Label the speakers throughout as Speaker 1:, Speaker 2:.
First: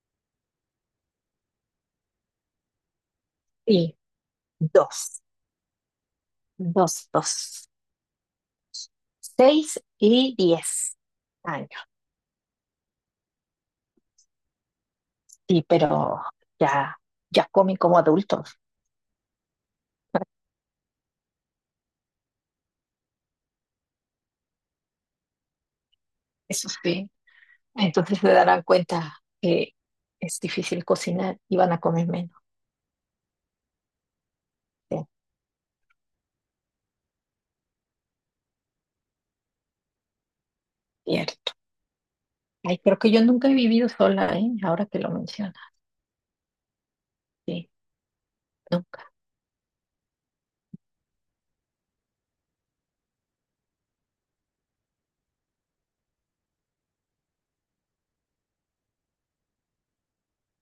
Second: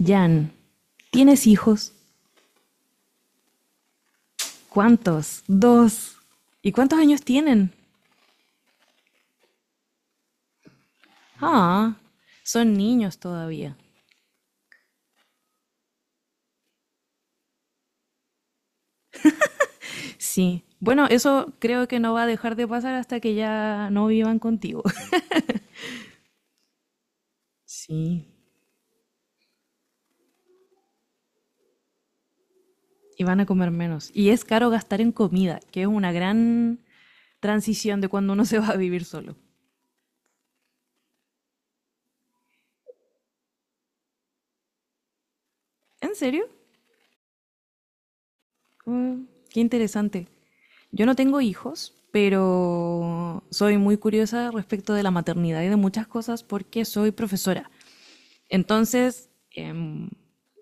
Speaker 1: Jan, ¿tienes hijos?
Speaker 2: Sí, dos,
Speaker 1: ¿Cuántos? Dos. ¿Y cuántos
Speaker 2: dos,
Speaker 1: años
Speaker 2: dos.
Speaker 1: tienen?
Speaker 2: Seis y diez años.
Speaker 1: Ah, son niños todavía.
Speaker 2: Sí, pero ya, ya comen como adultos,
Speaker 1: Sí. Bueno, eso creo que no va a dejar de pasar hasta que ya no vivan contigo.
Speaker 2: eso sí. Entonces
Speaker 1: Sí.
Speaker 2: se darán cuenta que es difícil cocinar y van a comer menos.
Speaker 1: Y van a comer menos. Y es caro gastar
Speaker 2: Sí,
Speaker 1: en comida, que es una gran transición de cuando uno se va a vivir solo.
Speaker 2: cierto. Ay, creo que yo nunca he vivido sola, ¿eh? Ahora que lo mencionas,
Speaker 1: ¿En serio?
Speaker 2: sí, nunca.
Speaker 1: Mm, qué interesante. Yo no tengo hijos, pero soy muy curiosa respecto de la maternidad y de muchas cosas porque soy profesora. Entonces,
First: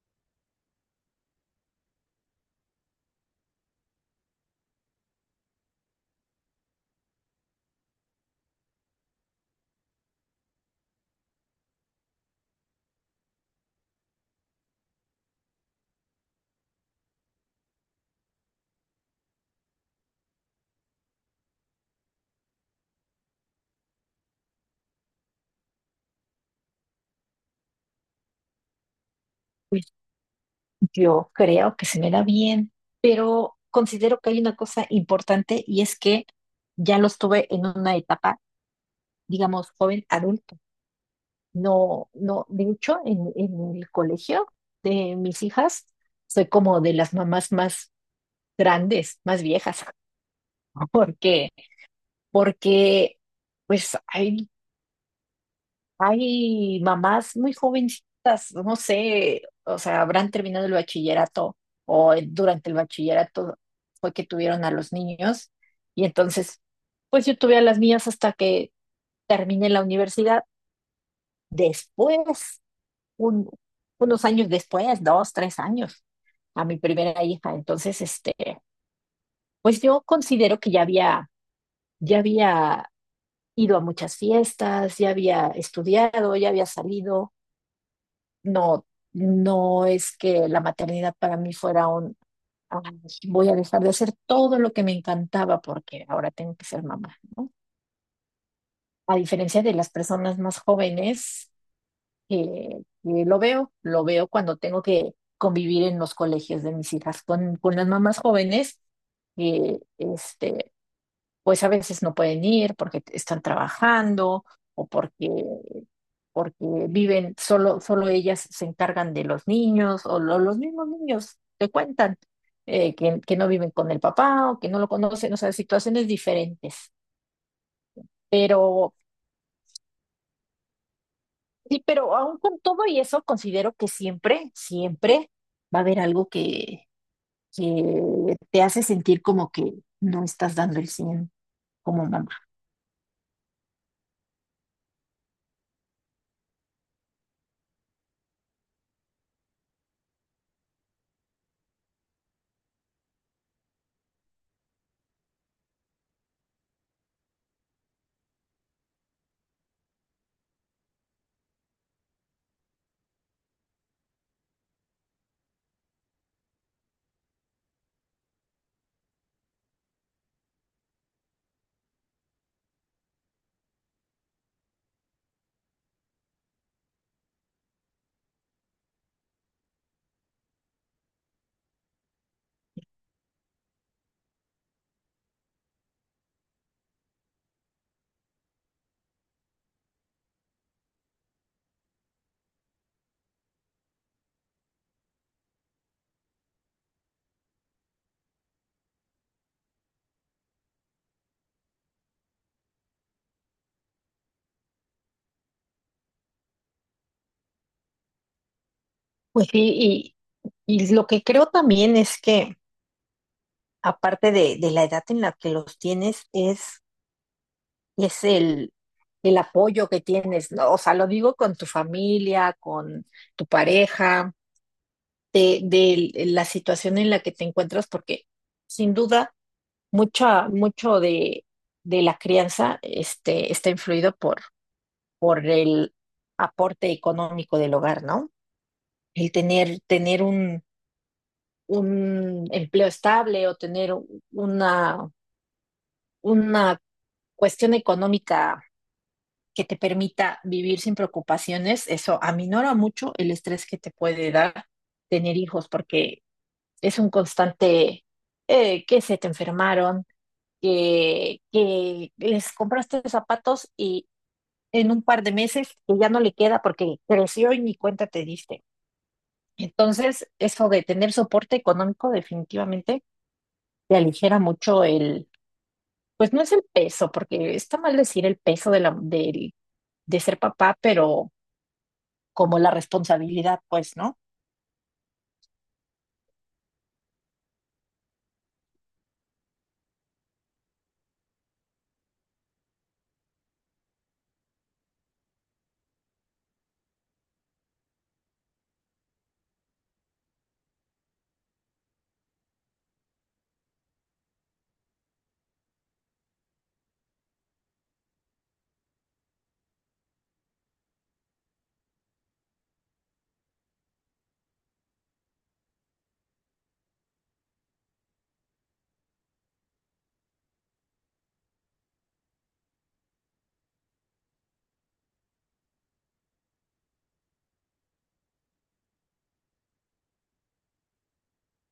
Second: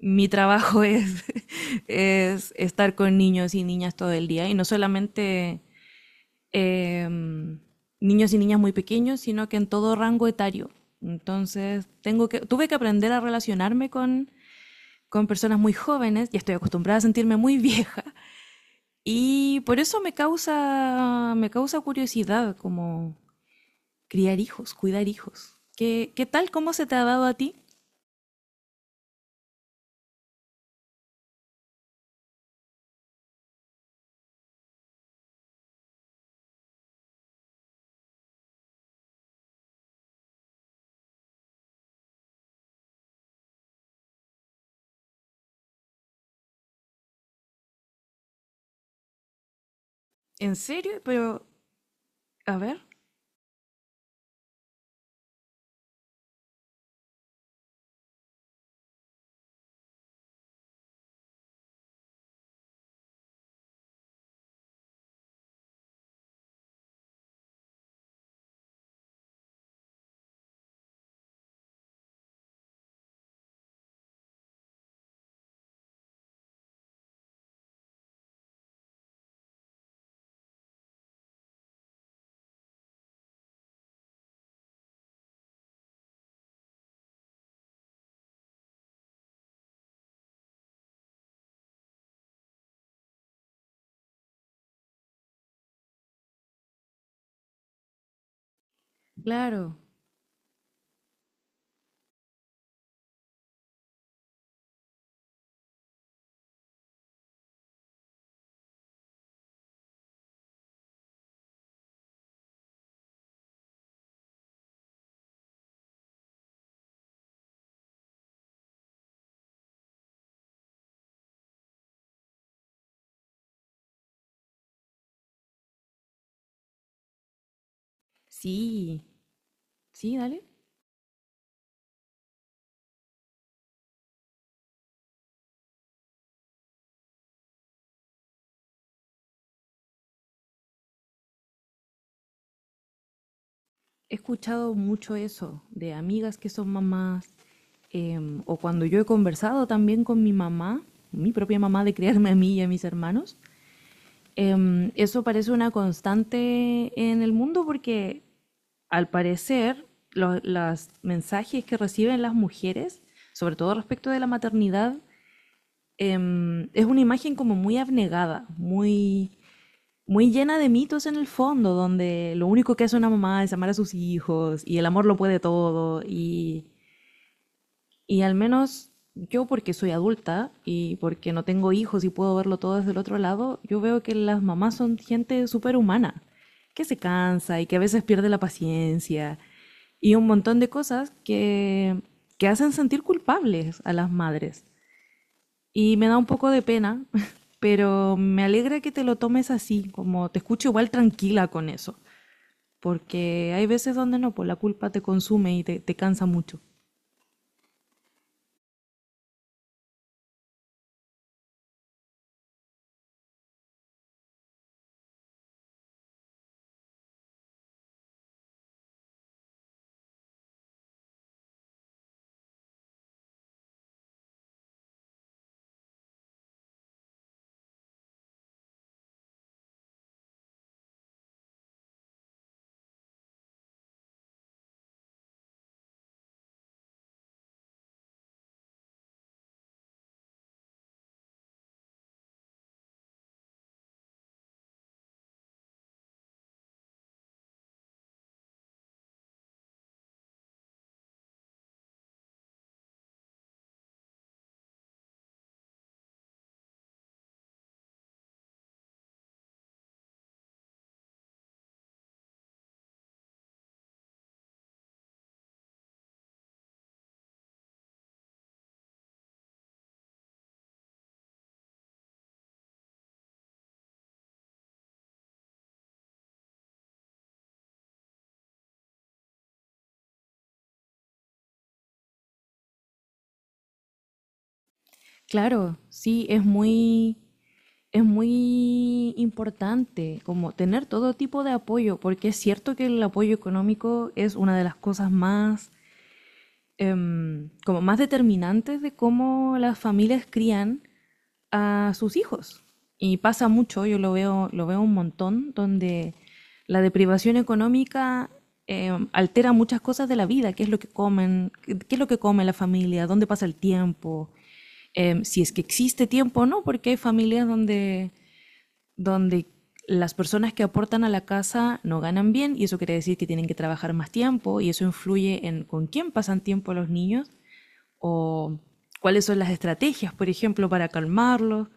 Speaker 1: mi trabajo es, es estar con niños y niñas todo el día, y no solamente em, niños y niñas muy pequeños, sino que en todo rango etario. Entonces, tengo que, tuve que aprender a relacionarme con personas muy jóvenes, y estoy acostumbrada a sentirme muy vieja, y por eso me causa curiosidad como criar hijos, cuidar hijos. ¿Qué, qué tal? ¿Cómo se te ha dado a ti?
Speaker 2: Pues yo creo que se me da bien, pero considero que hay una cosa importante y es que ya lo estuve en una etapa, digamos, joven adulto. No, no, de hecho, en el colegio de mis hijas, soy como de las mamás más grandes, más viejas.
Speaker 1: ¿En serio? Pero,
Speaker 2: porque
Speaker 1: a ver,
Speaker 2: Porque, pues, hay mamás muy jovencitas, no sé, o sea, habrán terminado el bachillerato o durante el bachillerato fue que tuvieron a los niños. Y entonces, pues yo tuve a las mías hasta que terminé la universidad. Después un- unos años después, dos, tres años, a mi primera hija. Entonces, pues yo considero que ya había ido a muchas fiestas, ya había estudiado, ya había salido. No, no es que la maternidad para mí fuera un, "Ay, voy a dejar de hacer todo lo que me encantaba porque ahora tengo que ser mamá, ¿no?" A diferencia
Speaker 1: claro,
Speaker 2: de las personas más jóvenes eh, lo veo cuando tengo que convivir en los colegios de mis hijas con las mamás jóvenes, eh, este, pues a veces no pueden ir porque están trabajando o porque, porque viven, solo, solo ellas se encargan de los niños o los mismos niños te cuentan que no viven con el papá o que no lo conocen, o sea, situaciones diferentes.
Speaker 1: sí, sí, dale.
Speaker 2: Sí, pero aún con todo y eso, considero que siempre, siempre va a haber algo que te hace sentir como que no estás dando el 100 como mamá.
Speaker 1: He escuchado mucho eso de amigas que son mamás, o cuando yo he conversado también con mi mamá, mi propia mamá, de criarme a mí y a mis hermanos. Eso parece una constante en el mundo porque al parecer los mensajes que reciben las mujeres, sobre todo respecto de la maternidad, es una imagen como muy abnegada, muy muy llena de mitos en el fondo, donde lo único que hace una mamá es amar a sus hijos y el amor lo puede todo y al menos yo porque soy adulta y porque no tengo hijos y puedo verlo todo desde el otro lado, yo veo que las mamás son gente súper humana, que se cansa y que a veces pierde la paciencia y un montón de cosas que hacen sentir culpables a las madres. Y me da un poco de pena, pero me alegra que te lo tomes así, como te escucho igual tranquila con eso, porque hay veces donde no, pues la culpa te consume y te cansa mucho.
Speaker 2: Pues sí, y lo que creo también es que, aparte de la edad en la que los tienes, es el apoyo que tienes, ¿no? O sea, lo digo con tu familia, con tu pareja, de la situación en la que te encuentras, porque sin duda. Mucha, mucho de la crianza está influido por el aporte económico del hogar, ¿no? El tener, tener un empleo estable o tener una, una cuestión económica que te permita vivir sin preocupaciones, eso aminora mucho el estrés que te puede dar tener hijos, porque es un constante que se te enfermaron, que les compraste zapatos y, en un par de meses que ya no le queda porque creció y ni cuenta te diste. Entonces, eso de tener soporte económico definitivamente te aligera mucho el, pues no es el peso, porque está mal decir el peso de la, de ser papá, pero como la responsabilidad, pues, ¿no?
Speaker 1: Claro, sí, es muy importante como tener todo tipo de apoyo, porque es cierto que el apoyo económico es una de las cosas más como más determinantes de cómo las familias crían a sus hijos. Y pasa mucho, yo lo veo un montón, donde la deprivación económica altera muchas cosas de la vida, qué es lo que comen, qué es lo que come la familia, dónde pasa el tiempo, si es que existe tiempo o no, porque hay familias donde donde las personas que aportan a la casa no ganan bien y eso quiere decir que tienen que trabajar más tiempo y eso influye en con quién pasan tiempo los niños o cuáles son las estrategias, por ejemplo, para calmarlos.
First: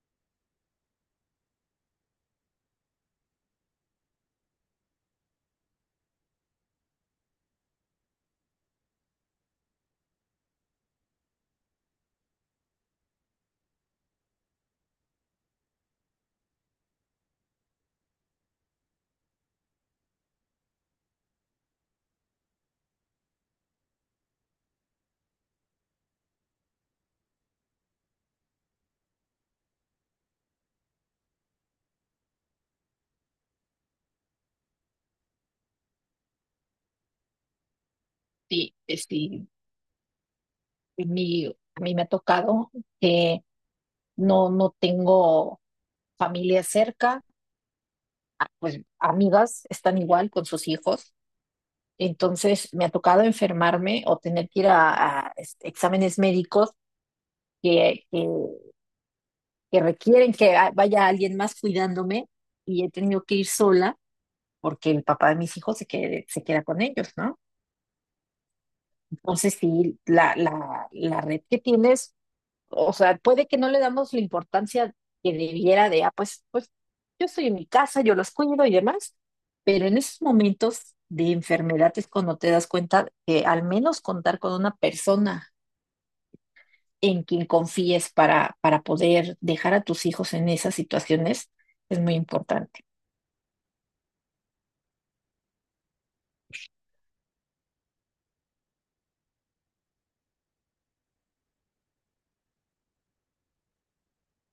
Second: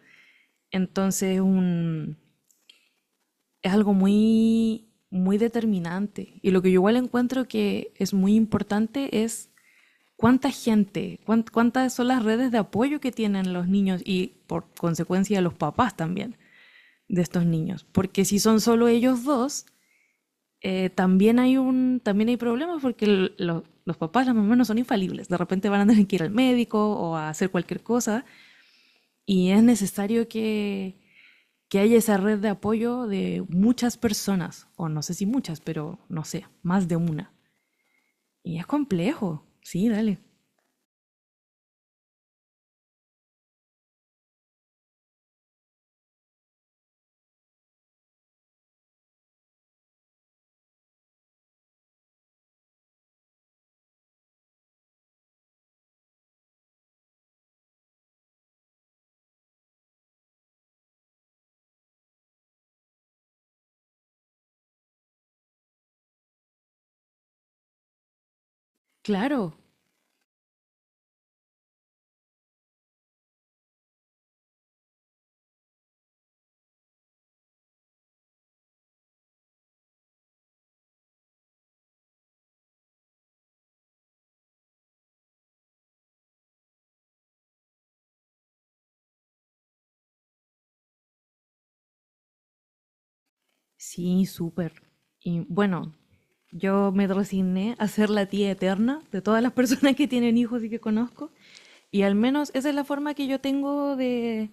Speaker 1: Entonces un, es algo muy, muy determinante. Y lo que yo igual encuentro que es muy importante es cuánta gente, cuántas son las redes de apoyo que tienen los niños y por consecuencia los papás también de estos niños. Porque si son solo ellos dos, también hay un, también hay problemas porque los papás, las mamás no son infalibles. De repente van a tener que ir al médico o a hacer cualquier cosa y es necesario que haya esa red de apoyo de muchas personas, o no sé si muchas, pero no sé, más de una. Y es
Speaker 2: Sí,
Speaker 1: complejo.
Speaker 2: sí,
Speaker 1: Sí, dale.
Speaker 2: mi, a mí me ha tocado que no, no tengo familia cerca, pues amigas están igual con sus hijos. Entonces me ha tocado enfermarme o tener que ir a, exámenes médicos que, que requieren que vaya alguien más cuidándome y he tenido que ir sola porque el papá de mis hijos se, se queda con ellos, ¿no?
Speaker 1: Claro.
Speaker 2: Entonces sí, la red que tienes, o sea, puede que no le damos la importancia que debiera de, ah, pues, pues yo estoy en mi casa, yo los cuido y demás, pero en esos momentos de enfermedad es cuando te das cuenta que al menos contar con una persona en quien confíes para poder dejar a tus hijos en esas situaciones es muy importante.
Speaker 1: Sí, súper. Y bueno, yo me resigné a ser la tía eterna de todas las personas que tienen hijos y que conozco. Y al menos esa es la forma que yo tengo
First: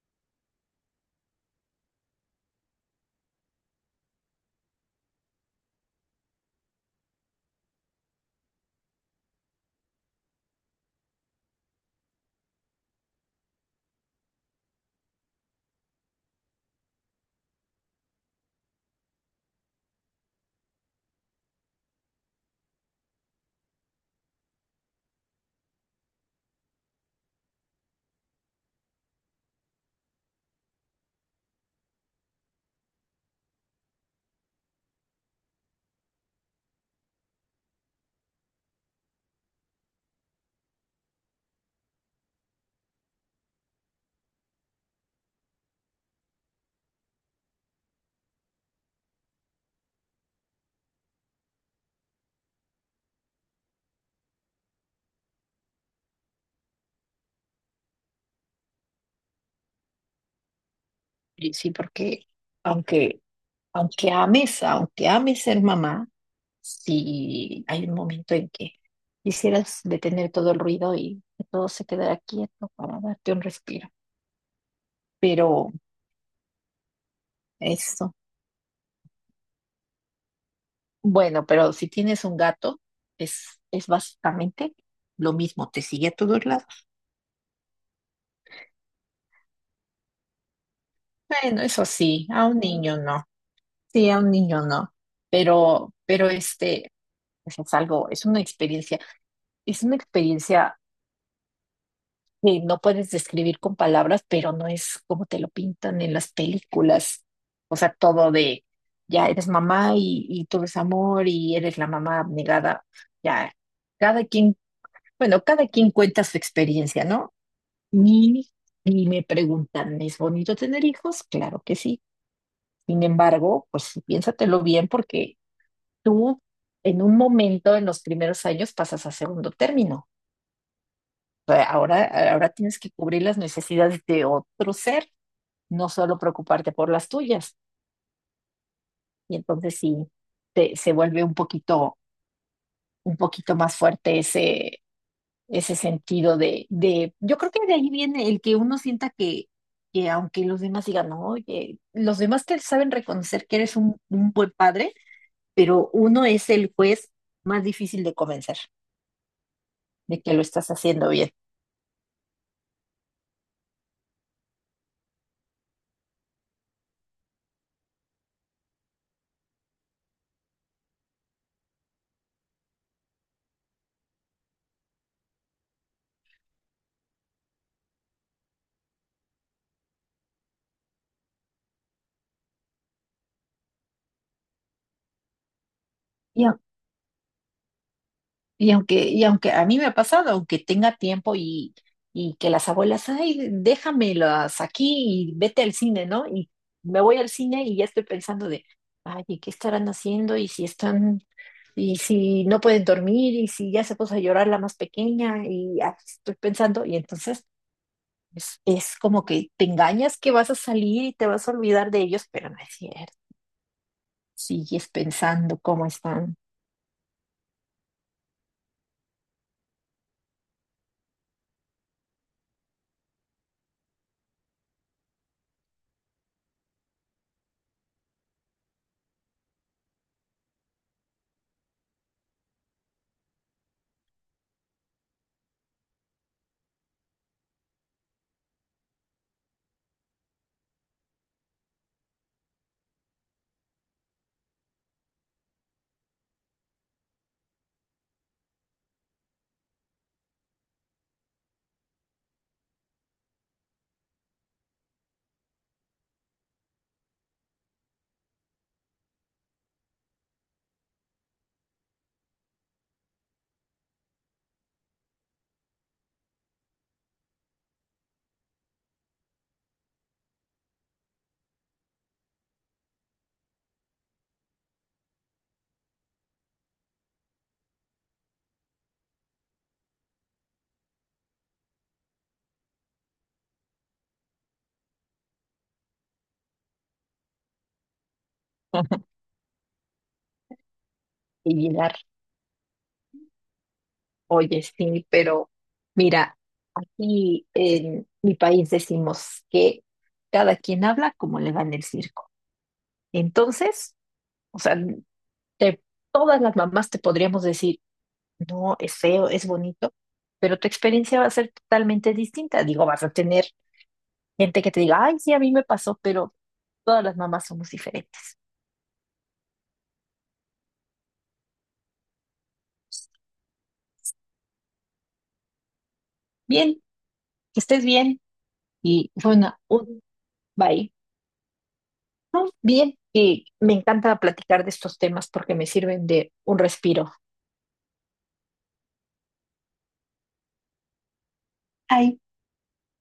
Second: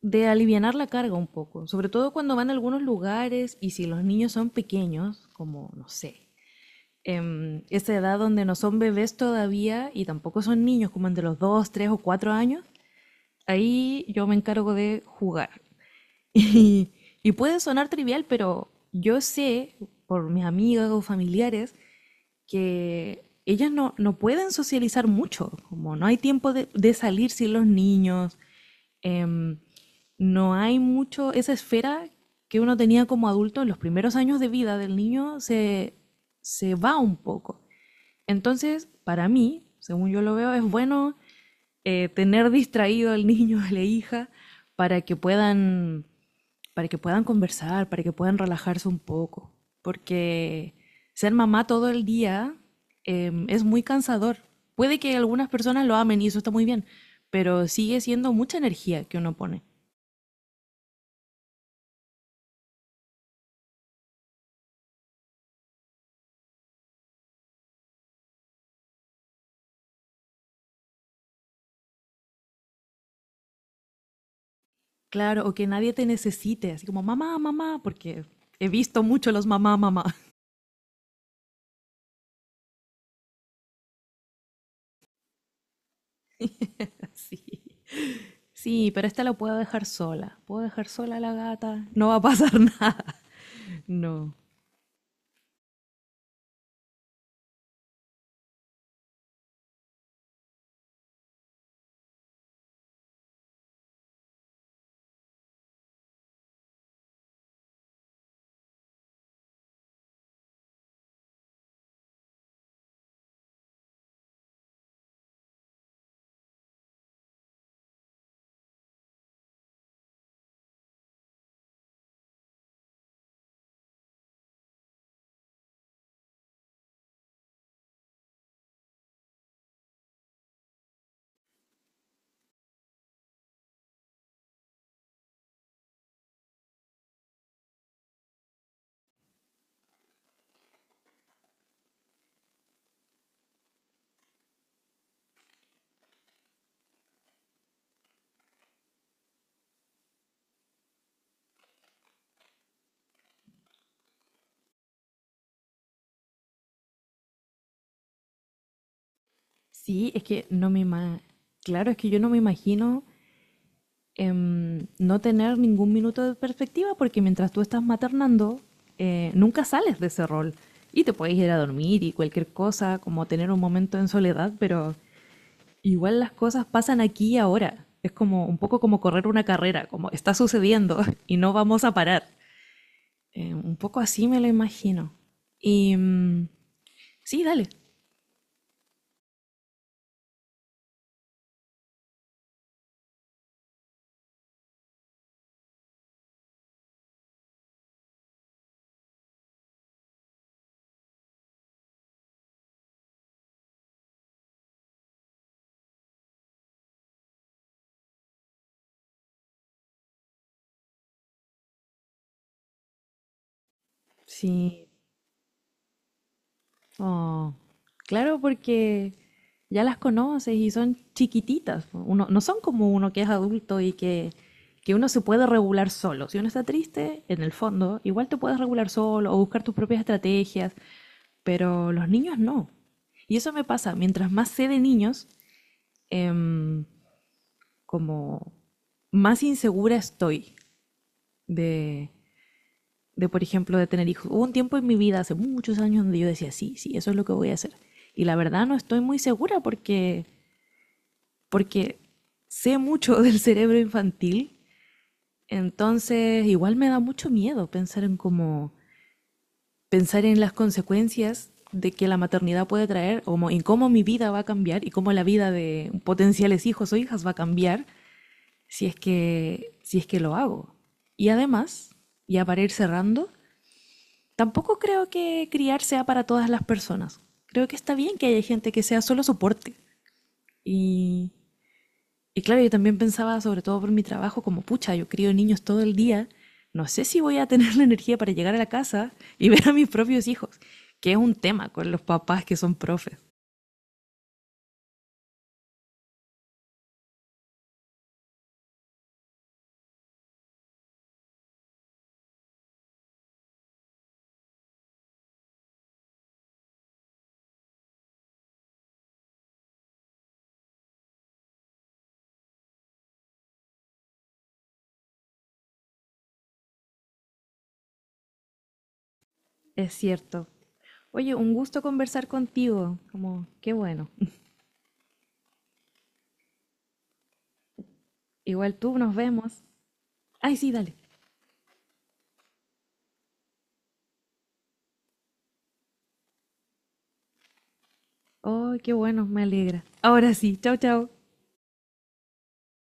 Speaker 1: de alivianar la carga un poco, sobre todo cuando van a algunos lugares y si los niños son pequeños, como no sé, esa edad donde no son bebés todavía y tampoco son niños, como entre los 2 3 o 4 años, ahí yo me encargo de jugar. Y, y puede sonar trivial, pero yo sé por mis amigas o familiares que ellas no, no pueden socializar mucho, como no hay tiempo de salir sin los niños, em, no hay mucho, esa esfera que uno tenía como adulto en los primeros años de vida del niño se, se va un poco. Entonces, para mí, según yo lo veo, es bueno tener distraído al niño, a la hija, para que puedan, para que puedan conversar, para que puedan relajarse un poco. Porque ser mamá todo el día es muy cansador. Puede que algunas personas lo amen y eso está muy bien, pero sigue siendo mucha energía que uno pone.
Speaker 2: Y sí, porque aunque, aunque ames ser mamá, si hay un momento en que quisieras detener todo el ruido y que todo se quedara quieto para darte un respiro.
Speaker 1: Claro, o que
Speaker 2: Pero
Speaker 1: nadie te necesite, así como mamá, mamá,
Speaker 2: eso,
Speaker 1: porque he visto mucho los mamá, mamá.
Speaker 2: bueno, pero si tienes un gato, es básicamente lo mismo, te sigue a todos lados.
Speaker 1: Sí. Sí, pero esta la puedo dejar sola. Puedo dejar sola a la
Speaker 2: Bueno, eso
Speaker 1: gata, no va a
Speaker 2: sí, a
Speaker 1: pasar
Speaker 2: un niño
Speaker 1: nada.
Speaker 2: no. Sí, a un
Speaker 1: No.
Speaker 2: niño no, pero, pero pues es algo, es una experiencia que no puedes describir con palabras, pero no es como te lo pintan en las películas. O sea, todo de, ya eres mamá y tú eres amor y eres la mamá abnegada. Ya, cada quien, bueno, cada quien cuenta su experiencia, ¿no? Y, y me preguntan, ¿es bonito tener hijos? Claro que sí. Sin embargo, pues piénsatelo bien porque tú en un momento, en los primeros años, pasas a segundo término. O sea, ahora, ahora tienes que cubrir las necesidades de otro ser, no solo preocuparte por las tuyas. Y entonces sí, se vuelve un poquito más fuerte ese, ese sentido de, yo creo que de ahí viene el que uno sienta que aunque los demás digan, "No, oye, los demás te saben reconocer que eres un buen padre, pero uno es el juez más difícil de convencer
Speaker 1: Sí,
Speaker 2: de
Speaker 1: es
Speaker 2: que lo
Speaker 1: que
Speaker 2: estás
Speaker 1: no me
Speaker 2: haciendo
Speaker 1: ima.
Speaker 2: bien".
Speaker 1: Claro, es que yo no me imagino no tener ningún minuto de perspectiva porque mientras tú estás maternando, nunca sales de ese rol. Y te puedes ir a dormir y cualquier cosa, como tener un momento en soledad, pero igual las cosas pasan aquí y ahora. Es como un poco como correr una carrera, como está sucediendo y no vamos a parar. Un poco así me lo imagino. Y
Speaker 2: Y,
Speaker 1: mm, sí, dale.
Speaker 2: y aunque a mí me ha pasado, aunque tenga tiempo y que las abuelas, ay, déjamelas aquí y vete al cine, ¿no? Y me voy al cine y ya estoy pensando de, ay, ¿y qué estarán haciendo? Y si están, y si no pueden dormir, y si ya se puso a llorar la más pequeña, y ay, estoy pensando, y entonces es como que te engañas que vas a salir y te vas a olvidar de ellos, pero no es cierto.
Speaker 1: Sí.
Speaker 2: Sigues pensando cómo están
Speaker 1: Oh, claro, porque ya las conoces y son chiquititas. Uno, no son como uno que es adulto y que uno se puede regular solo. Si uno está triste, en el fondo, igual te puedes regular solo o buscar tus propias estrategias, pero los niños no. Y eso me pasa, mientras más sé de niños, em, como más insegura estoy de, de, por ejemplo, de tener hijos. Hubo un tiempo en mi vida, hace muchos años, donde yo decía, sí, sí, eso es lo que voy a hacer. Y la verdad no estoy muy segura porque, porque sé mucho del cerebro infantil, entonces igual me da mucho miedo pensar en cómo, pensar en las consecuencias de que la maternidad puede traer, o en cómo mi vida va a cambiar y cómo la vida de potenciales hijos o hijas va a cambiar si es que, si es que lo hago. Y además, ya para ir cerrando, tampoco creo que criar sea para todas las personas. Creo que está bien que haya gente que sea solo soporte. Y, y claro, yo también pensaba, sobre todo por mi trabajo, como pucha, yo crío niños todo el día. No sé si voy a tener la energía para llegar a la casa y ver a mis propios hijos, que es un
Speaker 2: y
Speaker 1: tema con
Speaker 2: llegar.
Speaker 1: los papás que son profes.
Speaker 2: Oye, sí, pero mira, aquí en mi país decimos que cada quien habla como le va en el circo. Entonces, o sea, te- todas las mamás te podríamos decir, no, es feo, es bonito, pero tu experiencia va a ser totalmente distinta. Digo, vas a tener gente que te diga, ay, sí, a mí me pasó, pero todas las mamás somos diferentes.
Speaker 1: Es cierto. Oye, un gusto conversar contigo. Como, qué bueno.
Speaker 2: Bien, que estés bien
Speaker 1: Igual tú,
Speaker 2: y
Speaker 1: nos
Speaker 2: fue una,
Speaker 1: vemos.
Speaker 2: un
Speaker 1: Ay, sí,
Speaker 2: bye.
Speaker 1: dale.
Speaker 2: No, bien, y me encanta platicar de estos temas porque me sirven de un respiro.
Speaker 1: Ay, qué bueno, me alegra. Ahora sí, chao, chao.
Speaker 2: Ay,